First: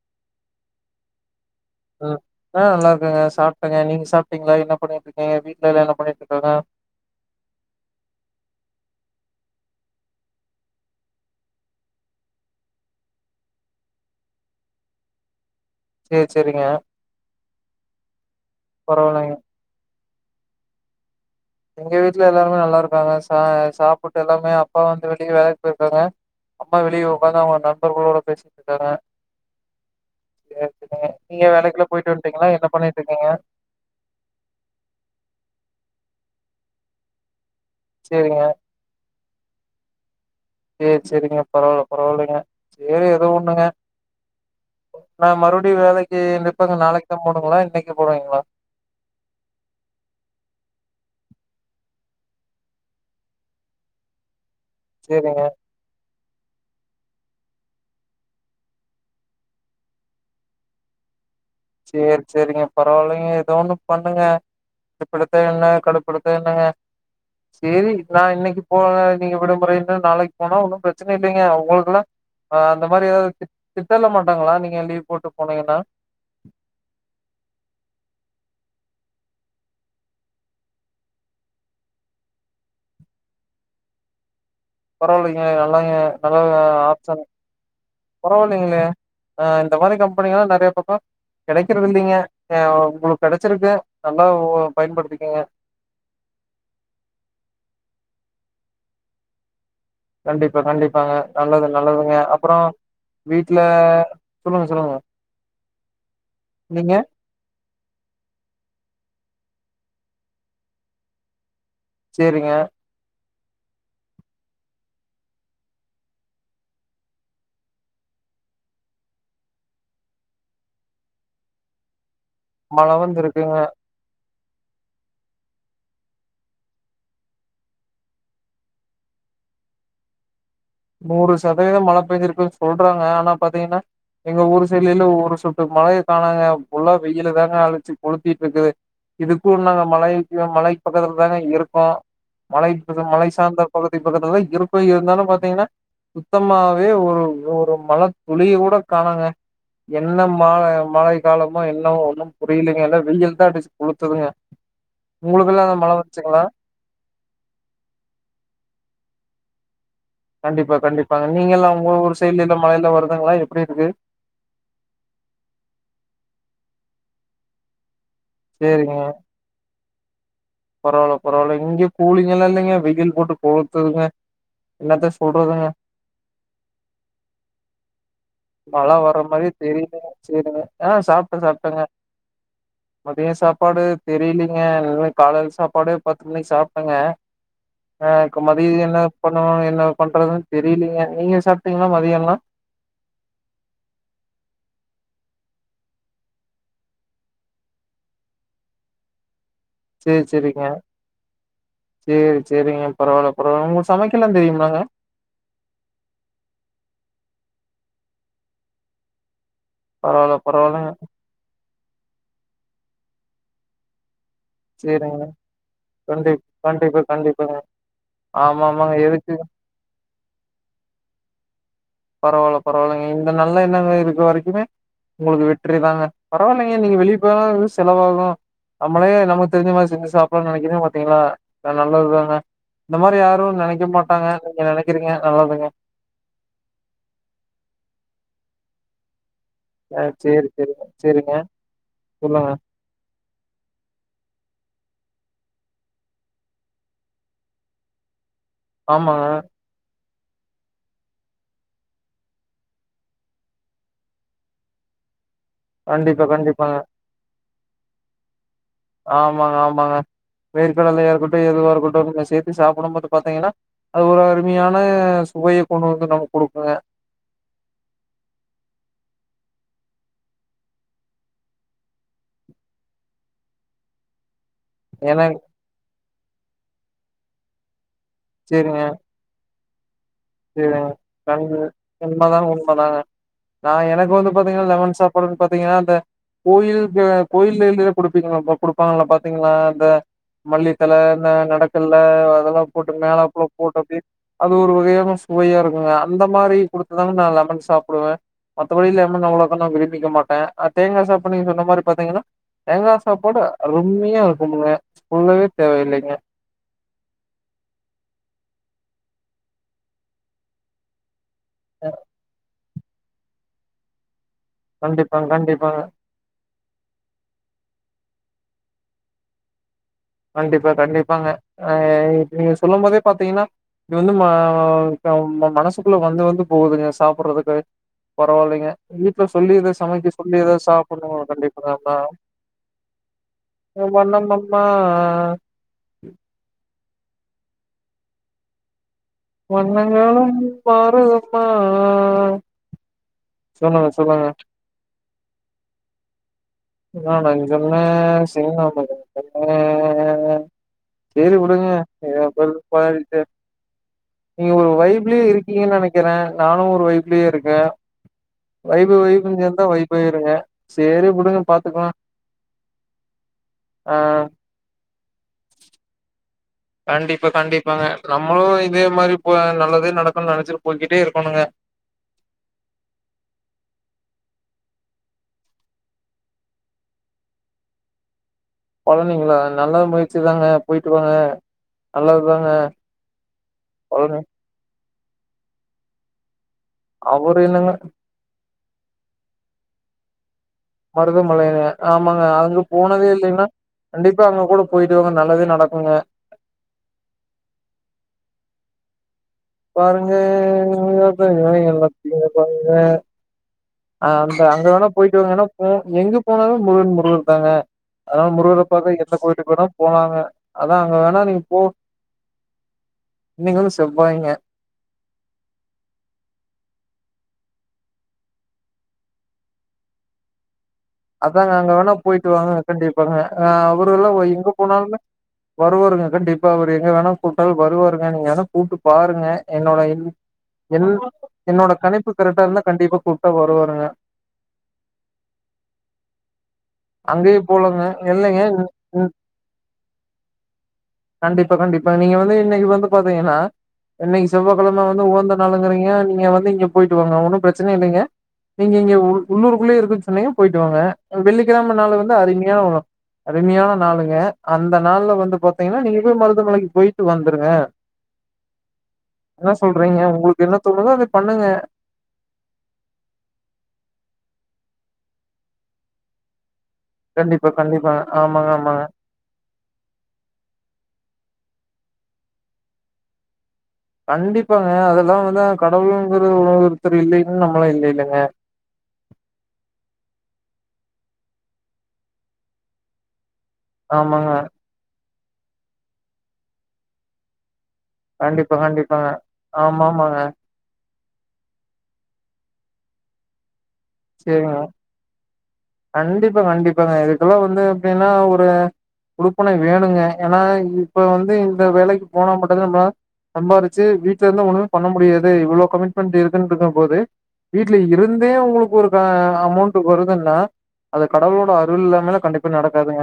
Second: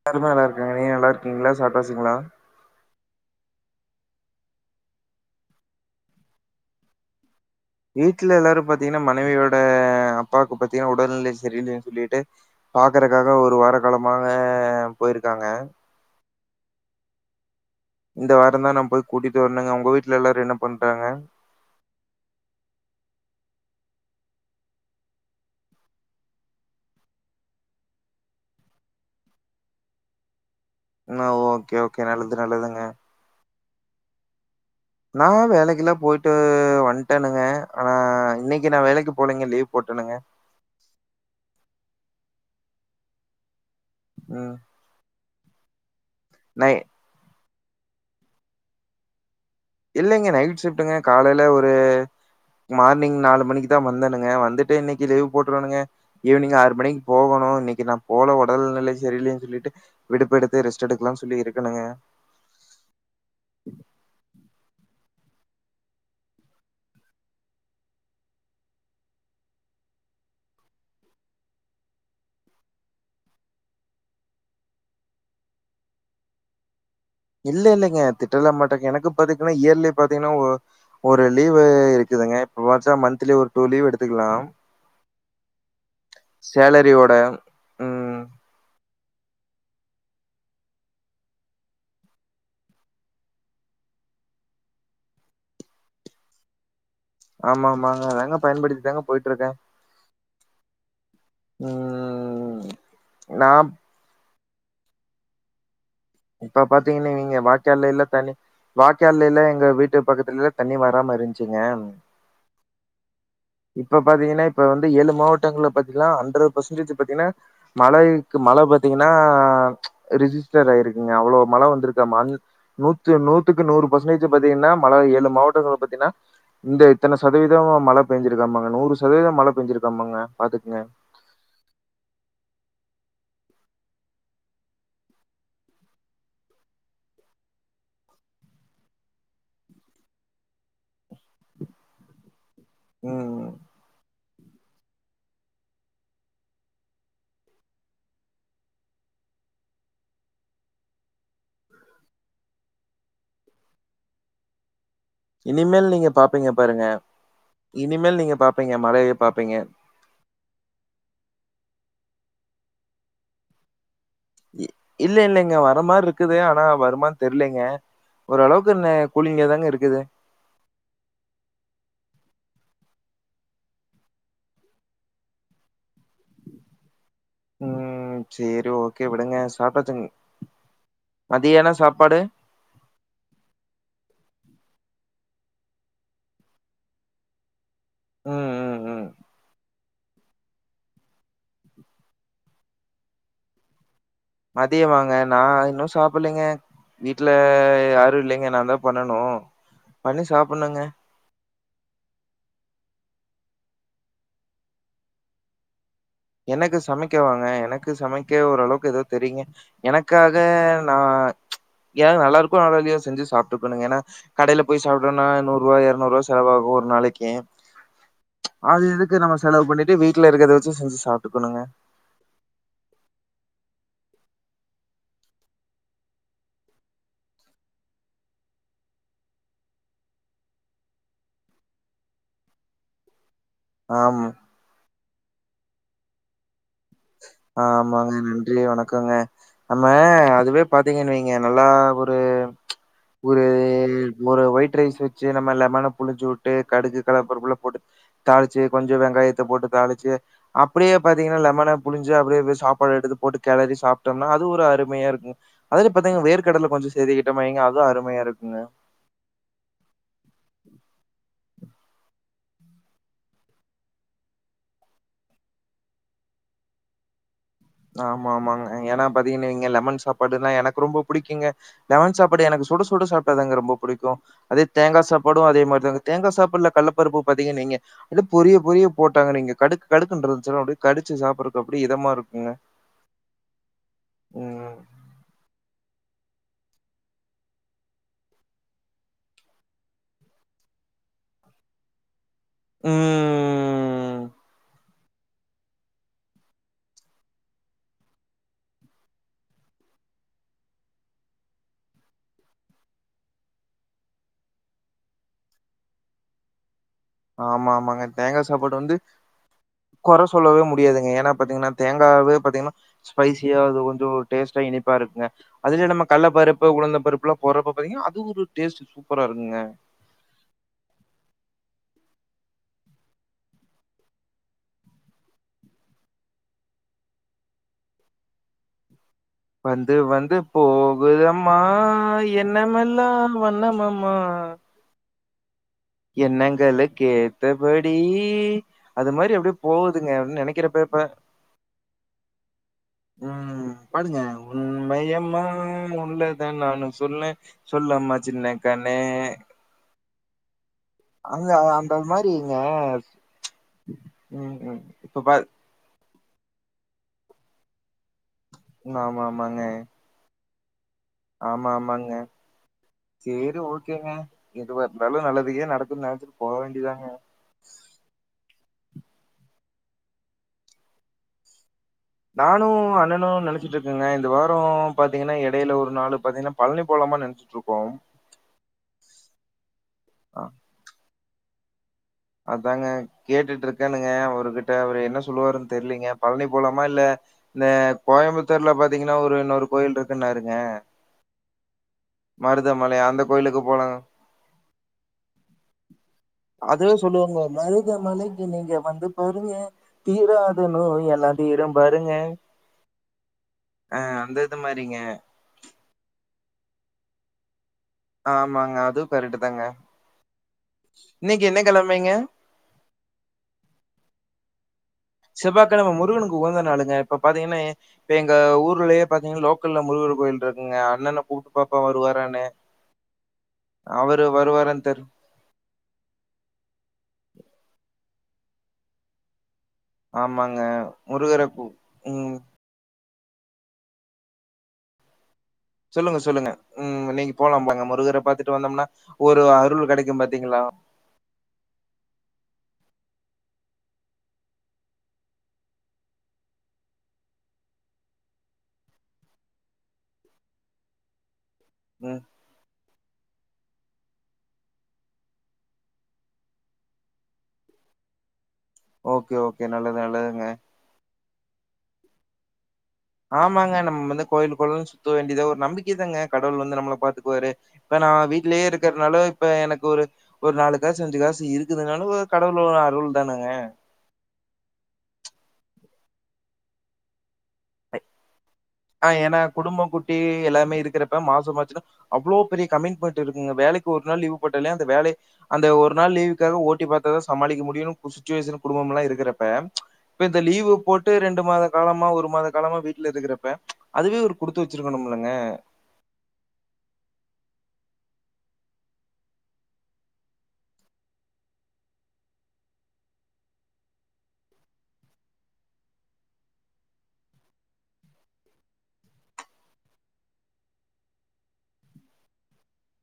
எல்லாருமே நல்லா இருக்காங்க நீங்க நல்லா இருக்கீங்ளா சாப்டாச்சிங்களா ம் ஆ நல்லா இருக்கங்க சாப்ட்டங்க நீங்க சாப்ட்டிங்ளா என்ன பண்ணிட்ருக்கிங்க வீட்ல எல்லா என்ன பண்ணிட்ருக்காங்க வீட்ல எல்லாரு பாத்திங்கனா மனைவியோட அப்பாக்கு பாத்திங்கனா உடல்நிலை சரியில்லைன் சொல்லிட்டு பாக்குறக்காக ஒரு வார காலமாவே போயிருக்காங்க சேரி சேரிங்க இந்த வாரோதா நா போய் பரவாயில்லைங்க கூட்டிட்டு வந்தேங்க உங்க வீட்ல எல்லாரோ என்ன பண்றாங்க எங்க வீட்ல எல்லாருமே நல்லாருப்பாங்க சா சாப்புட்டு எல்லாமே அப்பா வந்து வெளியே வேலக்கு போய்ருப்பாங்க அம்மா வெளிய ஒக்காந்து அவங்க நண்பர்களோட பேசிட்ருக்காங்க ம் ஓகே வேலைக்குலா ஓகே போயிட்டு நல்லது வந்ட்டீங்களா என்ன நல்லதுங்க பண்ணிட்டு நீங்க நா வேலக்கில்லா போய்ட்டு வன்டேனுங்க ஆனா சேரிங்க இன்னிக்கு நா வேலைக்கு போலய்ங்க லீவ் போட்டேணுங்க சே சேரிங்க பரவால்ல பரவால்லைங்க சேரி எதோ ஒண்ணுங்க உம் நா மறுபடியு வேலைக்கி நை நிப்பங்க நாளைக்குதா போடுங்களா இன்னிக்கு போடுவீங்களா இல்லைங்க நைட் ஷிப்டுங்க காலையில ஒரு மார்னிங் நாலு மணிக்குதா வந்தனுங்க வந்துட்டு அப்டியே இன்னிக்கு லீவ் சேரிங்க போட்றுவேனுங்க ஈவினிங் ஆறு மணிக்கு போகோனோ அப்றோ இன்னிக்கு நா போல ஒடல் நிலை சரியில்லை சொல்லிட்டு விடுப்பு எடுத்து ரெஸ்ட் எடுக்கலாம்னு சொல்லி இருக்கனுங்க சேரி சேரிங்க பரவாயில்லைங்க எதோ ஒண்ணு பண்ணுங்க கடுப்பெடுத்தா என்னா கடுப்பெடுத்தா என்னங்க செரி நா இன்னிக்கு போல நீங்க விடுமுறைன்ன நாளைக்கு போனா ஒன்னு பிரச்சன இல்லீங்க அ உங்குளுக்குலா ஆ அந்த மாதிரி எதாவது திட் திட்டெல்லா மாட்டாங்களா நீங்க லீவ் போட்டு போனீங்கனா [inaudible] இல்ல இல்லைங்க திட்டலா மாட்டேங்க எனக்கு பாத்தீங்கன்னா இயர்லி பாத்தீங்கனா ஒ ஒரு லீவு இருக்குதுங்க இப்ப பாத்த மந்த்லி ஒரு டூ லீவு எடுத்துக்கலாம் பரவாலிங்க நல்லாங்க நல்ல ஒரு சேலரியோட ஆப்ஷன் ம் பரவால லீங்களே ஆ இந்த மாதிரி கம்பெனிங்கலா நறைய பக்கோ கெடைக்கறது இல்லீங்க அ உங்குளுக்கு கெடைச்சிருக்கு நல்லா உ பயன்படுத்துக்கீங்க ஆமா ஆமாங்க அதாங்க பயன்டுத்தி தாங்க போயிட்ருக்க கண்டிப்பா கண்டிப்பாங்க நல்லது நல்லதுங்க அப்புறோ ம் நா வீட்ல சொல்லுங்க சொல்லுங்க இப்ப பாத்தீங்கன்னா நீங்க வா கால்லெல்ல தண்ணி வாய்க்காலயெல்லா எங்க வீட்டு பக்கத்துலல்ல தண்ணி வராம இருந்த்ச்சுங்க செரிங்க இப்ப பாத்தீங்கன்னா இப்ப வந்து ஏழு மாவட்டங்கள்ல பாத்தீங்கன்னா அண்டர பர்சன்டேஜ் பாத்தீங்கன்னா மழைக்கு மழ பாத்தீங்கன்னா ரிஜிஸ்டர் ஆயிருக்குங்க அவ்ளோ மழ வந்துருக்காமா அ மழ நூத்து வந்து இருக்குங்க நூத்துக்கு நூறு பர்சன்டேஜு பாத்தீங்கன்னா மழ ஏழு மாவட்டங்கள பாத்தீங்கன்னா இந்த இத்தன சதவீதோ மழ பேஞ்சிருக்காமாங்க நூறு சதவீதோ மழை பேஞ்சிருக்காமாங்க பாத்துக்குங்க நூறு சதவீதம் மழ பேஞ்சிருக்குன்னு சொல்றாங்க ஆனா பாத்தீங்கன்னா எங்க ஊரு சைடுலுல ஒரு சொட்டு மழைய கானோங்க ஃபுல்லா வெயில தாங்க அழிச்சு கொளுத்திட்டு இருக்குது இதுக்கு நாங்க மலைக்கு மலைக் பக்கத்துல தாங்க இருக்கோ மலை இது மலை ம் சார்ந்த பகுதி பக்கத்துல தா இருக்கோ இருந்தாலு பாத்தீங்கன்னா சுத்தமாவே ஒரு ஒரு மழ துளிய கூட காணோங்க என்ன மால மழை காலமோ என்னவோ ஒன்னும் புரியுலங்க இல்ல வெயில்தா அடிச்சு குளுத்துதுங்க இனிமேல் நீங்க பாப்பீங்க பாருங்க இனிமேல் நீங்க பாப்பீங்க மழைய பாப்பீங்க கண்டிப்பா கண்டிப்பாங்க நீங்க எல்லா உங்க ஊரு சைடுல எல்லா மழையெல்லா வருதுங்களா எப்டி இருக்கு இல்ல இல்லலைங்க வர மாரி இருக்குது ஆனா வருமான்னு தெரியிலங்க ஒரு அளவுக்கு ந சேரிங்க கூலிங்க தாங்க இருக்குது பரவால்ல பரவால்ல இங்க கூலிங்கெல்லா இல்லைங்க வெயில் போட்டு கொளுத்துதுங்க என்னாத்த சொல்றதுங்க ம் சரி மழ ஓகே வர விடுங்க மாரியே சாப்ட்டாச்சுங்களா தெரியலைங்க சேரிங்க ஆ சாப்ட்ட மதியான சாப்ட்டங்க சாப்பாடு? மதிய சாப்பாடு தெரியலீங்க காலையில சாப்பாடு பத்து மணிக்கு சாப்ட்டங்க ஆ இப்ப ம், ம், மதிய என்ன ம். பண்ணுவாங்க என்ன பண்றது தெரியலீங்க நீங்க சாப்ட்டீங்களா மதியல்லா மதிய வாங்க நா இன்னு சாப்படலைங்க வீட்ல யாரு இல்லைங்க நா தா பண்ணணு சேரி சேரிங்க சேரி சேரிங்க பரவால்ல பரவால உங்களுக்கு சமைக்கலா தெரியுமாங்க எனக்கு சமைக்க வாங்க எனக்கு சமைக்க ஓரளவுக்கு ஏதோ தெரியுங்க பரவால்ல எனக்காக பரவால்லங்க நா ஏது நல்லா இருக்கோ நல்ல இல்லயோ செஞ்சு சாப்ட்டுக்கணுங்க ஏன்னா கடையில போய் சேரிங்க சாப்ட்டோம்னா நூறு ரூவா இருநூறு ரூவா கண்டிப் செலவாகு ஒரு கண்டிப்பா நாளைக்கு கண்டிப்பாங்க ஆமா அது ஆமாங்க எதுக்கு நம்ம செலவு பண்ணிட்டு வீட்டுல இருக்கத வச்சு செஞ்சு சாப்ட்டுக்கணுங்க பரவால பரவாயில்லைங்க இந்த நல்ல எண்ணங்க இருக்க வரைக்குமே உங்களுக்கு வெற்றி தாங்க பரவாயில்லைங்க நீங்க வெளியே போன செலவாகு நம்மளே நமக்கு தெரிஞ்ச மாரி செஞ்சு சாப்பிடனு நனைக்கிற பாத்தீங்களா நல்லது தாங்க இந்த மாரி யாரும் நனைக்க ஆமா, மாட்டாங்க நீங்க நனைக்கிறீங்க நல்லதுங்க ஆமாங்க நன்றி வணக்கோங்க நம்ம ஆ சேரி அதுவே சேரிங்க பாத்தீங்கன்னு வைங்க சேரிங்க நல்லா ஒரு சொல்லுங்க ஒரு ஒரு ஒயிட் ரைஸ் வச்சு நம்ம லெமனா புழுஞ்சு உட்டு கடுகு கள்ளபருப்புலா போட்டு தாளிச்சு கொஞ்சோ ஆமாங்க வெங்காயத்த போட்டு தாளிச்சு அப்படியே பாத்தீங்கன்னா லெமன புழிஞ்சு அப்படியே சாப்பாடு எடுத்து போட்டு கெளறி சாப்பிட்டோம்னா அது ஒரு அருமையா இருக்கு அதுல பாத்தீங்க கண்டிப்பா வேர்க கடல கண்டிப்பாங்க கொஞ்ச சேர்த்துக்கிட்டேனா அது அருமையா இருக்குங்க ஆமாங்க ஆமாங்க வேர்க்கடலயா இருக்கட்டு எதுவா இருக்கட்டு நீங்க சேத்து சாப்பிடும்போது பாத்தீங்கன்னா அது ஒரு அருமையான சுவைய கொண்டு வந்து நமக்கு கொடுக்குங்க ஆமா ஆமாங்க ஏன்னா பாத்தீங்கன்னங்க வைங்க லெமன் சாப்பாடுனா எனக்கு ரொம்ப பிடிக்குங்க லெமன் சாப்பாடு எனக்கு சுட சுட சாப்ட்டாதாங்க ரொம்ப பிடிக்கு அதே தேங்காய் ஏன்னா சாப்பாடுஜஅதே மாரிதாங்க தேங்காய் சாப்பாடுல கள்ளப்பருப்பு பாத்தீங்க வைங்க அப்டே பொரிய சேரிங்க பொரிய போ [unintelligible] கடுக்கு கடுக்கு இருந்துச்சுன்னா அப்டே கடிச்சு சாப்பற்கு அப்டியே இதம்மா இருக்குங்க உண்ம தாங்க நா எனக்கு வந்து பாத்தீங்கன்னா ம். லெமன் சாப்பாடுன்னு பாத்தீங்கன்னா அந்த கோயிலுக்கு கோயில் எத குடுப்பீங்கள குடுப்பாங்கல்ல பாத்தீங்களா இந்த மல்லித்தல இந்த நடக்கல்ல அதெல்லாம் போட்டு மேலேப்புல போட்டு அப்டே ம். அது ஒரு வகையான சுவையா இருக்குங்க அந்த மாரி குடுத்துதாங்க நா லெமன் சாப்பிடுவ மத்தபடி லெமன் நா அவ்ளோக்கா நா விரும்பிக்க மாட்ட அ தேங்கா சாப்பாடு நீங்க சொன்ன மாரி பாத்தீங்கன்னா தேங்காய் சாப்பாடு அருமையா இருக்குனுங்க சொல்லவே தேவையில்லைங்க ஆமா ஆமாங்க தேங்காய் சாப்பாடு வந்து கொற சொல்லவே முடியாதுங்க ஏன்னா பாத்தீங்கன்னா தேங்காவே பாத்தீங்கன்னா ஸ்பைசியா அது கொஞ்சோ டேஸ்ட்டா இனிப்பா இருக்குங்க கண்டிப்பாங்க கண்டிப்பாங்க அதிலேயே நம்ம கள்ள பருப்பு உளுந்தம் பருப்புல்லா போறப்ப பாத்தீங்கன்னா அது ஒரு டேஸ்ட்டு சூப்பரா இருக்குங்க கண்டிப்பா கண்டிப்பாங்க ஆ நீங்க சொல்லும்போதே பாத்தீங்கன்னா இது வந்து ம மனசுக்குள்ள வந்து வந்து போகுதுங்க சாப்படுறதுக்கு பரவாயில்லைங்க வீட்ல சொல்லி எத வந்து சமைக்க வந்து சொல்லி எதா சாப்புணு போகுதம்மா கண்டிப்பானா எண்ணமெல்லாம் ஒ வண்ணமம்மா மன்னன் அம்மா எண்ணங்கலுக்கேத்த படி அது மாரி அப்டே போவுதுங்க வண்ணங்களும் அப்டின் நினைக்கிறப்பப்ப மாறுதம்மா. ம் சொல்லுங்க, பாடுங்க சொல்லுங்க. உன்மையமா உண்டதனால் இன்னு சொல்லே நானும் கண்ணே சொல்லம்மா சிங்கம சின்னக்கண்ணே சேரி உடுங்க அந்த எதாப்பல் மாரிங்க போயிடிச்சே நீங்க ம் ஒரு ம் இப்ப வைப்லியே பா இருக்கீங்கன்னு நெனக் க்கிறே நானு ஒரு வைப்லயே இருக்கே வைபு ஆமா வைபு ஆமாங்க சேந்தா வைபு ங்க சேரி உடுங் ஆமா ஆமாங்க சேரி ஆ ஓகேங்க எதுவா இருந்தாலு நல்லதுக்கே நடக்கு நெனச்சு கண்டிப்பா கண்டிப்பாங்க நம்மளு இதே மாரி போ நல்லததே நடக்குன்னு நெனச்சிட்டு போய்கிட்டே இருக்கணுங்க நானு அண்ணனு நெனச்சிட்ருக்கங்க இந்த வாரோ பாத்தீங்கன்னா எடையில ஒரு நாள் பாத்தீங்கன்னா பழனி போலாமா நெனைச் ட்ருக்கோம் பழனிங்களா நல்லா அ முயற்சிதாங்க போயிட்டு வாங்க நல்லதுதாங்க அதாங்க கேட்டுட்டு இருக்கனுங்க பழனி அவர்கிட்ட அவரு என்ன சொல்லுவாருன்னு தெரியலீங்க பழனி போலமா இல்ல அவரு இந்த என்னங்க கோயம்புத்தூர்ல பாத்தீங்கன்னா ஒரு இன்னொரு கோவில் இருக்குன்னாருங்க மருதமலைய ஆமாங்க அங்க மருதமலை போனதே அந்த இல்லைன்னா கோயிலுக்கு போலாங்க கண்டிப்பா அங்க கூட போயிட்டுவாங்க நல்லதே நடக்குங்க அதுவே சொல்லுவாங்க மருதமலைக்கு நீங்க வந்து பாருங்க பாருங்க தீராத நோயெல்லா தீரும் பாருங்க அ அந்த இது அங்க வேணா மாரிங்க போயிட்டு வந்தீங்கன்னா போ எங்க போனாலு முருகன் முருகன் தானுங்க அதனால முருகன ஆமாங்க பார்க்க அதுவு எந்த கரெக்ட் கோயிலுக்கு தாங்க வேணாலு போலாங்க அதான் அங்க வேணா நீங்க இன்னைக்கு போ என்ன போங்க கெழமைங்க இன்னைக் வந்து செவ்வாய்ங்க செவ்வா கிழம முருகனுக்கு உகந்த நாளுங்க இப்ப பாத்தீங்கன்னே இப்ப எங்க ஊர்லயே பாத்தீங்கன் லோக்கல்ல முருகர் கோயில் இருக்குங்க அண்ணன அதாங்க கூப்ட்டு அங்க பாப்போம் வேணா போயிட்டு வருவாரான்னு. வாங்க கண்டிப்பாங்க அ அவர்ல்லா அவரு ஒய் எங்க வருவாரான்னு போனாலுமே தெர் வருவாருங்க கண்டிப்பா அவர் எங்க வேணா கூப்ட்டாலு வருவாருங்க நீங்க வேணா கூப்ட்டு பாருங்க என்னோட இன் ஆமாங்க. என் முருகர கூ என்னோட கணிப்பு ம். கரெக்டாருந்தா கண்டிப்பா கூப்ட்டா வருவாருங்க சொல்லுங்க சொல்லுங்க ம் நீங்க அங்கயு போலா போலாங்க பாருங்க முருகர இல்லைங்க பாத்துட்டு ம் வந்தோம்னா ம் ஒரு அருள் கெடைக்கு பாத்தீங்களா கண்டிப்பா கண்டிப்பா நீங்க வந்து இன்னைக்கு வந்து பாத்தீங்கன்னா இன்னைக் செவ்வாக்கெழம வந்து உகந்த நாளுங்கிறீங்க நீங்க வந்து இங்க போயிட்டு வாங்க ஒன்னு ப்ரச்சன இல்லைங்க நீங்க இங்க உள் உள்ளூர்க்குள்ளயே இருக்குன் சொன்னீங்க போயிட்டு வாங்க வெள்ளிக்கெழம நால வந்து ம். அருமையாவுழும் அருமையான நாளுங்க அந்த நாள்ல வந்து பாத்தீங்கன்னா நீங்க போய் மருதமலைக்கு போயிட்டு வந்துருங்க ஓகே, என்ன ஓகே. நல்லது, சொல்றீங்க நல்லதுங்க. உங்களுக்கு என்ன தோணுதோ அத பண்ணுங்க ஆமாங்க நம்ம வந்து கோயிலு கொளன் சுத்த வேண்டியதா ஒரு நம்பிக்கை தாங்க கடவுள் வந்து நம்மளப் கண்டிப்பா, பாத்துக்குவாரு இப்ப கண்டிப்பாங்க. நா ஆமாங்க, வீட்லயே ஆமாங்க. இருக்கர்னால இப்ப எனக்கு ஒரு ஒரு நாலு காசு அஞ்சு காசு இருக்குதுனால ஒ கடவுளோட அருள் தானங்க கண்டிப்பாங்க அதெல்லா வந்தா கடவுளுங்குற ஒருத்தர் இல்லைன்னு நம்மளா இல்லலிங்க ஆ எனா குடும்பம் குட்டி எல்லாமே இருக்குறப்ப மாசம் மாச்சுன்னா அவ்ளோ பெரிய கமிட்மெண்ட் இருக்குங்க வேலைக் இப்போ போ ஒரு நாள் ஆமாங்க. லீவு போட்டாலே அந்த வேலை அந்த ஒரு நாள் லீவுக்காக ஓட்டி பாத்தாதா சமாளிக்க முடியு கண்டிப்பா, சிச்சுவேஷன் குடும்பம் எல்லா கண்டிப்பாங்க. இருக்குறப்ப ஆமாமாங்க. ப இந்த லீவு போட் டு ரெண்டு மாத காலமா ஒரு மாத காலமா வீட்ல இருக்குறப்ப அதுவே ஒரு சரிங்க. குடுத்து வச்சிருக்கணுல்லங்க கண்டிப்பா கண்டிப்பாங்க இதுக்கெல்லா வந்து எப்டின்னா ஒரு குடுப்பனை வேணுங்க ஏன்னா இப்ப வந்து இந்த வேலைக்கு போனா மட்டுந்தா நம்ம சம்பாரிச்சி வீட்ல இருந்தா ஒண்ணுமே பண்ண முடியாது இவ்ளோ கமிட்மெண்ட் இருக்குன்றுக்கு போது வீட்ல இருந்தே உங்குளுக் ஒரு க அமௌண்ட் வருதுன்னா அத கடவுளோட அருள் இல்லாமலா கண்டிப்பா நடக்காதுங்க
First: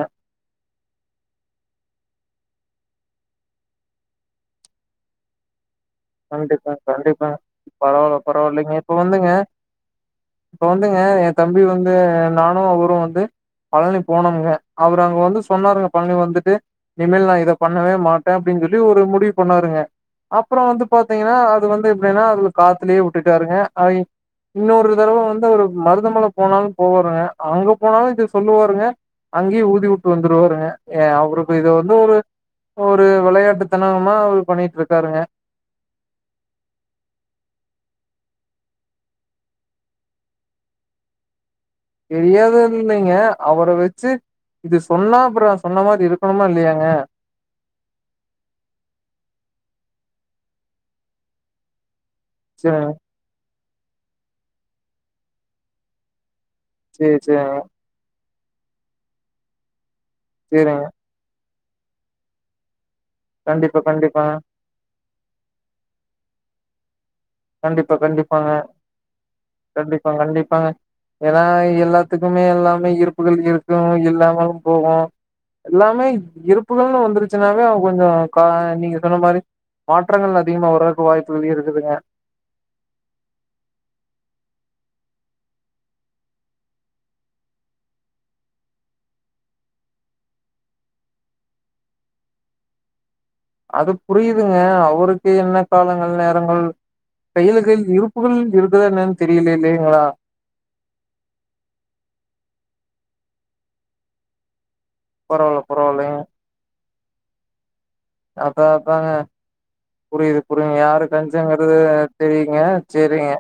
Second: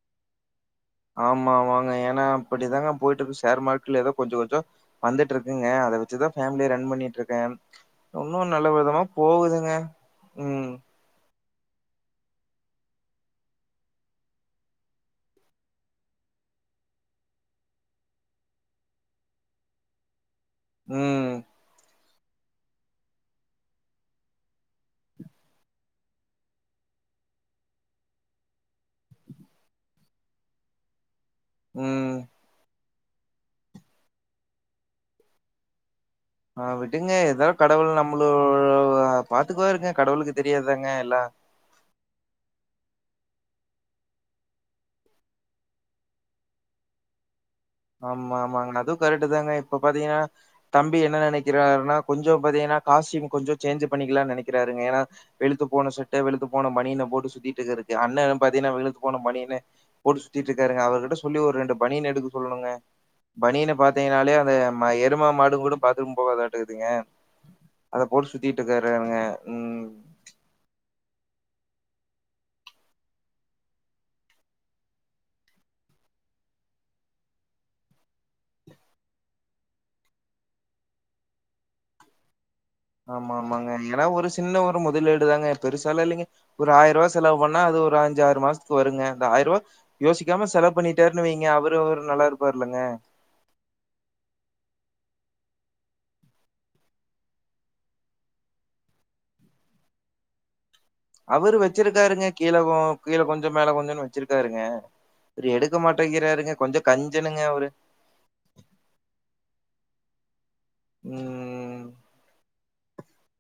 ஆமா வாங்க எனா அப்டிதாங்க போய்ட்ருக்கு ஷேர் மார்ட்ல எதோ கொஞ்சோ கொஞ்சோ வந்துட்ருக்குங்க அத வெ ச்சுதா ஃபேமிலிய கண்டிப்பா ரன் கண்டிப்பாங்க பண்ணிட்ருக்கே பரவால்ல உன்னு நல்ல பரவால்லைங்க இப்ப விதமா வந்துங்க போகுதுங்க இப்ப ம் வந்துங்க எ தம்பி வந்து நானு அவரு வந்து பழனி போனம்ங்க அவரு அங்க வந்து சொன்னாருங்க பழனி வந்துட்டு இனிமேல் நா இத பண்ணவே மாட்டே அப்டின் சொல்லி ஒரு முடிவு பண்ணாருங்க அப்பறோ வந்து ம் பாத்தீங்கனா அது வந்து எப்டினா அதுல காத்துலையே உட்டுட்டாருங்க ஐ இன்னொரு தரவ வந்து அவரு மருதமல போனாலு போரங்க அங்க போனாலு இத சொல்லுவாருங்க அங்கயு ஊதிஉட்டு வந்துருவாருங்க எ அவரு இப்ப இத வந்து ம் ஒரு ஒரு விளையாட்டுத்தனமா அவரு பண்ணிட்ருக்காருங்க ஆ விடுங்க எதோ கடவுள் நம்மளு பாத்துக்குவாருங்க கடவுளுக்கு தெரியாதாங்க எல்லா தெரியாதுன் இல்லைங்க அவுர வெச்சு இது சொன்னா அப்பறோ சொன்ன மாரி இருக்கணுமா இல்லையாங்க ஆமா ஆமாங்கனா அது கரெக்ட்டுதாங்க இப்ப பாத்தீங்கனா தம்பி என்ன நெனைக்கிறார்னா கொஞ்சோ பாத்தீங்கனா சேரிங்க காஸ்ட்யூம் கொஞ்சோ சேஞ்சு பண்ணிக்கலா நெனைக்குறாருங்க எனா வெலுத்து போன ச த வெலுத்து போன பனியன சேரி போட்டு சேரி சுத்திட்ருக்காரு அண்ண பாத்தீன்னா வெலுத்து போன பனியனு போட்டு சுத்திட்ருக்காருங்க சேரிங்க அவருகிட்ட சொல்லி ஒரு ரெண்டு பனியன் எடுக பனியன கண்டிப்பா கண்டிப்பாங்க பாத்தீங்கனாலே அது எரும மாடு கூட பாத்ரூம் போகாதாட்ருக்குதுங்க கண்டிப்பா கண்டிப்பாங்க ம். கண்டிப்பாங் கண்டிப்பாங்க எனா எல்லாத்துக்குமே எல்லாமே இருப்புகள் இருக்கு இல்லாமாலு போகு எல்லாமே இப் இருப்புகள்னு வந்துருச்சுன்னாவே அவ கொஞ்சோ கா நீங்க சொன்ன மாரி மாற்றங்கள் அதிகமா வரக்கு வாய்ப்புகள் இருக்குதுங்க ஆமா ஆமாங்க எனா ஒரு சின்ன ஒரு முதலீடுதாங்க பெருசாலா இல்லிங்க ஒரு ஆயருவா செலவு பண்ணா அது ஒரு அஞ்சாறு மாசத்துக்கு வருங்க அந்த ஆயருவா யோசிக்காம செலவு பண்ணிட்டாருன் வைங்க அவரவர் நல்லாருப்பார் இல்லங்க அது புரியுதுங்க அவருக்கு என்ன காலங்கள் நேரங்கள் கையில கையில் இருப்புகள் இருக்குதா என்னன் தெரியில இல்லைங்களா அவுரு வெச்சிருக்காருங்க கீழ கொ கீழ கொஞ்சோ மேல கொஞ்சொன்னு வெச்சிருக்காருங்க ரு பரவால்ல எடுக்க பரவால்லைங்க மாட்டேங்கிறாருங்க கொஞ்சோ கஞ்சணுங்க அவுரு அப்பாபங்க புரியுது புரியுது யாரு கஞ்சங்க அது ம் தெரியுங்க சேரிங்க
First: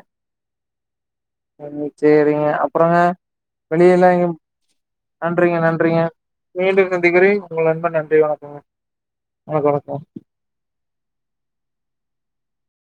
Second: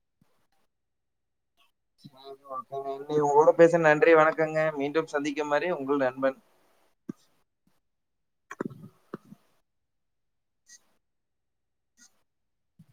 [inaudible] சேரிங்க அப்பறோங்க இன்னைக்கு உங்களோட பேசுன வெளியெல்லா நன்றி எங்யு வணக்கங்க மீண்டும் சந்திக்கும் நன்றிங்க வரை நன்றிங்க உங்கள் நண்பன் மீண்டும் சந்திகிறே உங்கள் நண்பன் நன்றி வணக்கங்க வணக்கோ வணக்கோ